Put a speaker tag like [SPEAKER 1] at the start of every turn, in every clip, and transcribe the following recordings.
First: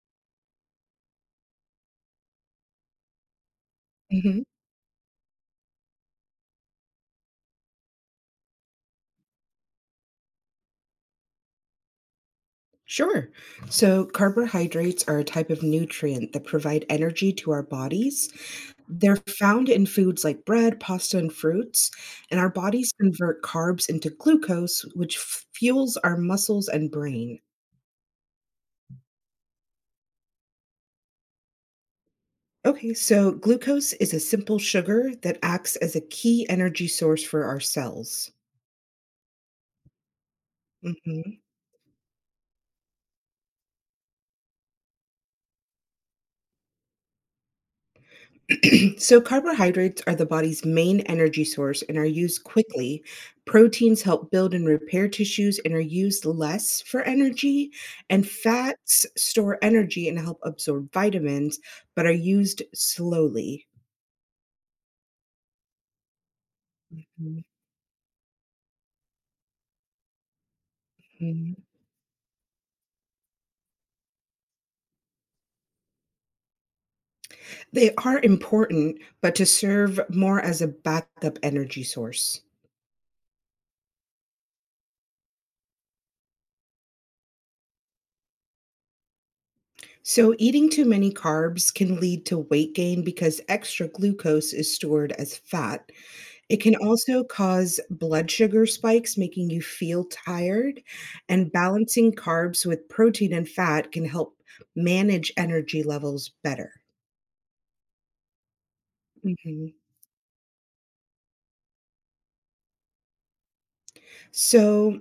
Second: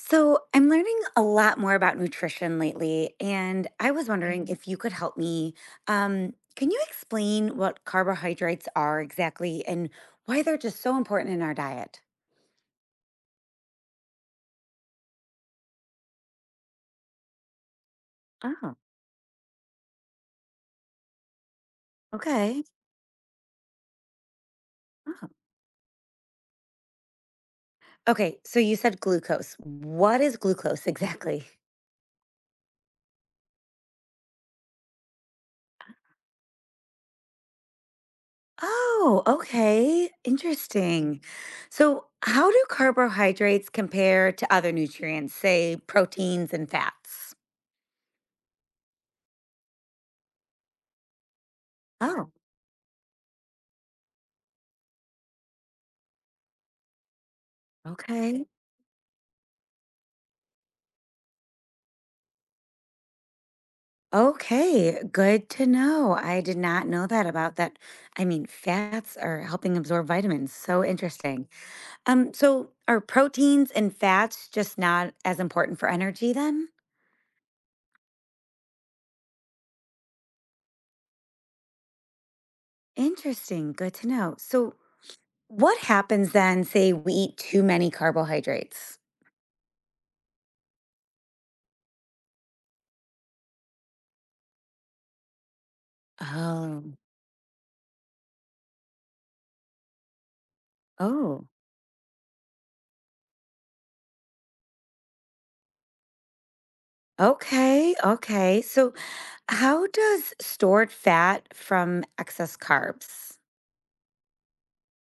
[SPEAKER 1] So, I'm learning a lot more about nutrition lately, and I was
[SPEAKER 2] Mhm.
[SPEAKER 1] wondering. Mhm. If you could help me. Can you explain what carbohydrates are exactly and why they're just so important in our diet?
[SPEAKER 2] Sure. So, carbohydrates are a type of nutrient that provide energy to our bodies.
[SPEAKER 1] Oh,
[SPEAKER 2] They're found in foods like bread, pasta, and fruits, and our
[SPEAKER 1] okay.
[SPEAKER 2] bodies convert carbs into glucose, which
[SPEAKER 1] Oh,
[SPEAKER 2] fuels our muscles and brain.
[SPEAKER 1] okay, so you said glucose. What is glucose exactly?
[SPEAKER 2] Okay, so glucose is a simple sugar that acts as a key energy source for our cells.
[SPEAKER 1] Oh, okay. Interesting.
[SPEAKER 2] Mhm.
[SPEAKER 1] So, how do carbohydrates compare to other nutrients, say proteins and fats?
[SPEAKER 2] So, carbohydrates are the body's main energy source and are
[SPEAKER 1] Oh,
[SPEAKER 2] used quickly. Proteins help build and repair tissues and are used less for energy. And
[SPEAKER 1] okay.
[SPEAKER 2] fats store energy and help absorb vitamins, but are used slowly.
[SPEAKER 1] Okay, good to know. I did not know that about that. I mean, fats are helping absorb vitamins. So interesting.
[SPEAKER 2] Mhm.
[SPEAKER 1] So are proteins and fats just not as important for energy then?
[SPEAKER 2] They are important, but to serve more as a backup energy source.
[SPEAKER 1] Interesting. Good to know. So what happens then, say we eat too many carbohydrates?
[SPEAKER 2] So, eating too many carbs can lead to weight gain because extra glucose is stored as fat. It can
[SPEAKER 1] Oh,
[SPEAKER 2] also cause blood sugar spikes, making you feel tired,
[SPEAKER 1] oh,
[SPEAKER 2] and balancing carbs with protein and fat can help manage energy levels better.
[SPEAKER 1] okay, okay. So
[SPEAKER 2] Mhm.
[SPEAKER 1] how does stored fat from excess carbs?
[SPEAKER 2] So,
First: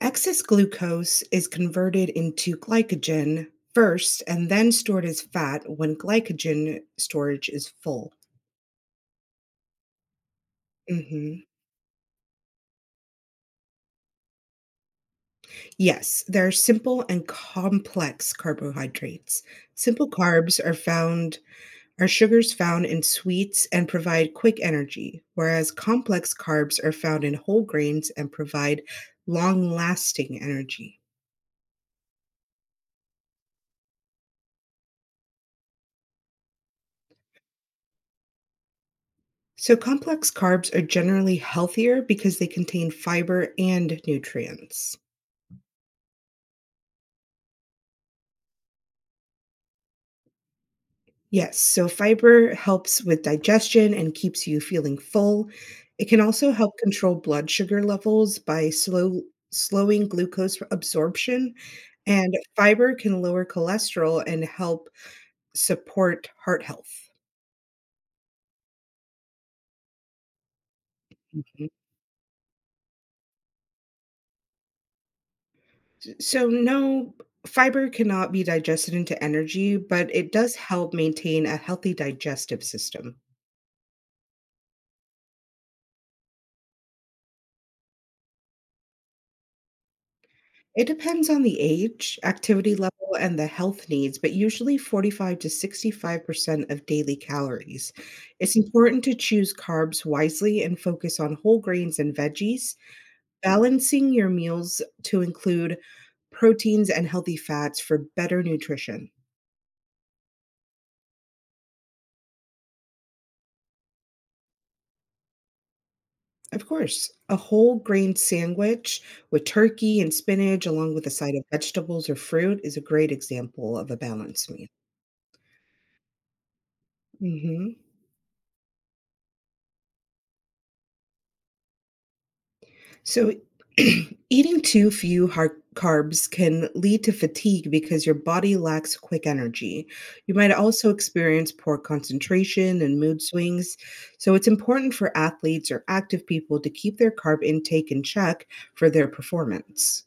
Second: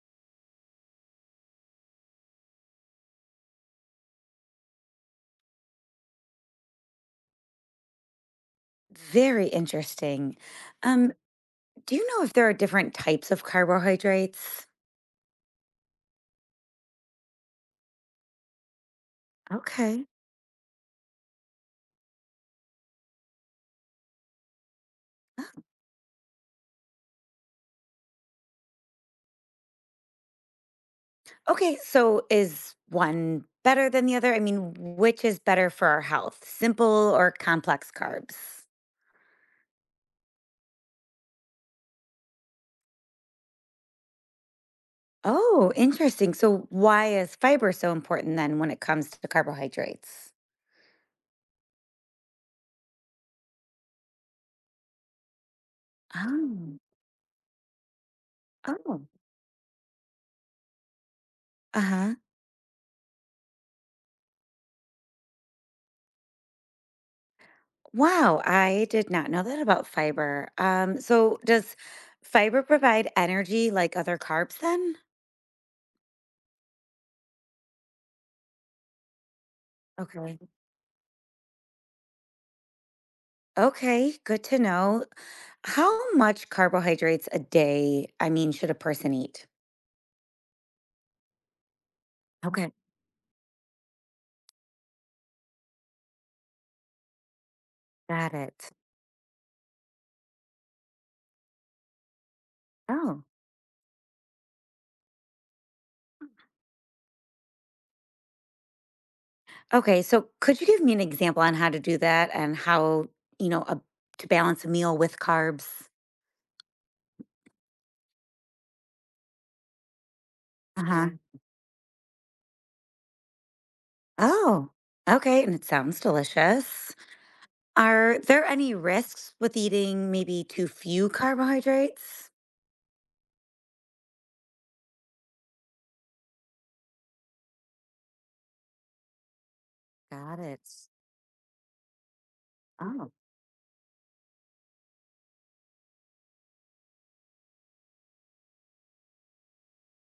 [SPEAKER 2] excess glucose is converted into glycogen first and then stored as fat when glycogen storage is full.
[SPEAKER 1] Very interesting. Um,
[SPEAKER 2] Hmm
[SPEAKER 1] Do you know if there are different types of carbohydrates?
[SPEAKER 2] Yes, there are simple and complex carbohydrates.
[SPEAKER 1] Okay.
[SPEAKER 2] Simple carbs are found Are sugars found in sweets and provide quick energy, whereas complex carbs are found in whole grains and provide long lasting energy.
[SPEAKER 1] Okay, so is one better than the other? I mean, which is better for our health, simple or complex carbs?
[SPEAKER 2] So, complex carbs are generally healthier because they contain fiber and nutrients.
[SPEAKER 1] Oh, interesting. So why is fiber so important then when it comes to carbohydrates?
[SPEAKER 2] Yes, so fiber helps with digestion and keeps you feeling full. It can also help
[SPEAKER 1] Oh,
[SPEAKER 2] control blood sugar levels by
[SPEAKER 1] oh,
[SPEAKER 2] slowing glucose absorption.
[SPEAKER 1] uh-huh.
[SPEAKER 2] And fiber can lower cholesterol and help support heart health.
[SPEAKER 1] Wow, I did not know that about fiber. So
[SPEAKER 2] Mhm.
[SPEAKER 1] does fiber provide energy like other carbs then?
[SPEAKER 2] So, no, fiber cannot be digested into energy, but it
[SPEAKER 1] Okay.
[SPEAKER 2] does help maintain a healthy digestive system.
[SPEAKER 1] Okay, good to know. How much carbohydrates a day, I mean, should a person eat?
[SPEAKER 2] It depends on the age,
[SPEAKER 1] Okay,
[SPEAKER 2] activity level, and the health needs, but usually 45 to 65% of daily calories.
[SPEAKER 1] got
[SPEAKER 2] It's
[SPEAKER 1] it.
[SPEAKER 2] important to choose carbs wisely and focus on whole grains and veggies,
[SPEAKER 1] Oh,
[SPEAKER 2] balancing your meals to include proteins and healthy fats for better nutrition.
[SPEAKER 1] okay, so could you give me an example on how to do that and how, a, to balance a meal with carbs?
[SPEAKER 2] Of course, a whole grain sandwich with turkey and spinach,
[SPEAKER 1] Uh
[SPEAKER 2] along with a
[SPEAKER 1] huh.
[SPEAKER 2] side of vegetables or fruit, is a great example of a balanced meal.
[SPEAKER 1] Oh, okay. And it sounds delicious.
[SPEAKER 2] Hmm
[SPEAKER 1] Are there any risks with eating maybe too few carbohydrates?
[SPEAKER 2] So, eating too few hard carbs can lead to fatigue because your body lacks quick energy. You
[SPEAKER 1] Got
[SPEAKER 2] might
[SPEAKER 1] it.
[SPEAKER 2] also experience poor concentration and
[SPEAKER 1] Oh,
[SPEAKER 2] mood swings. So, it's important for athletes or active people to keep their carb intake in check for their performance.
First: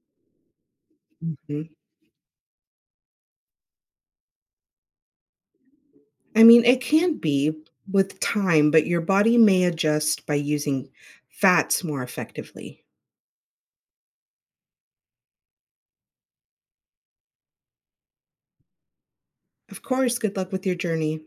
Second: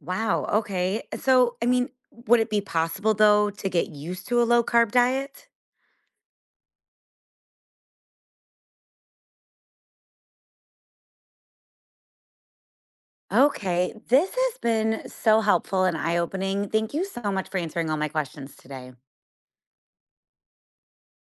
[SPEAKER 1] wow. Okay. So, I mean, would it be possible though to get used to a low carb diet?
[SPEAKER 2] I mean, it can be with time, but your body may adjust by using fats more effectively.
[SPEAKER 1] Okay, this has been so helpful and eye-opening. Thank you so much for answering all my questions today.
[SPEAKER 2] Of course, good luck with your journey.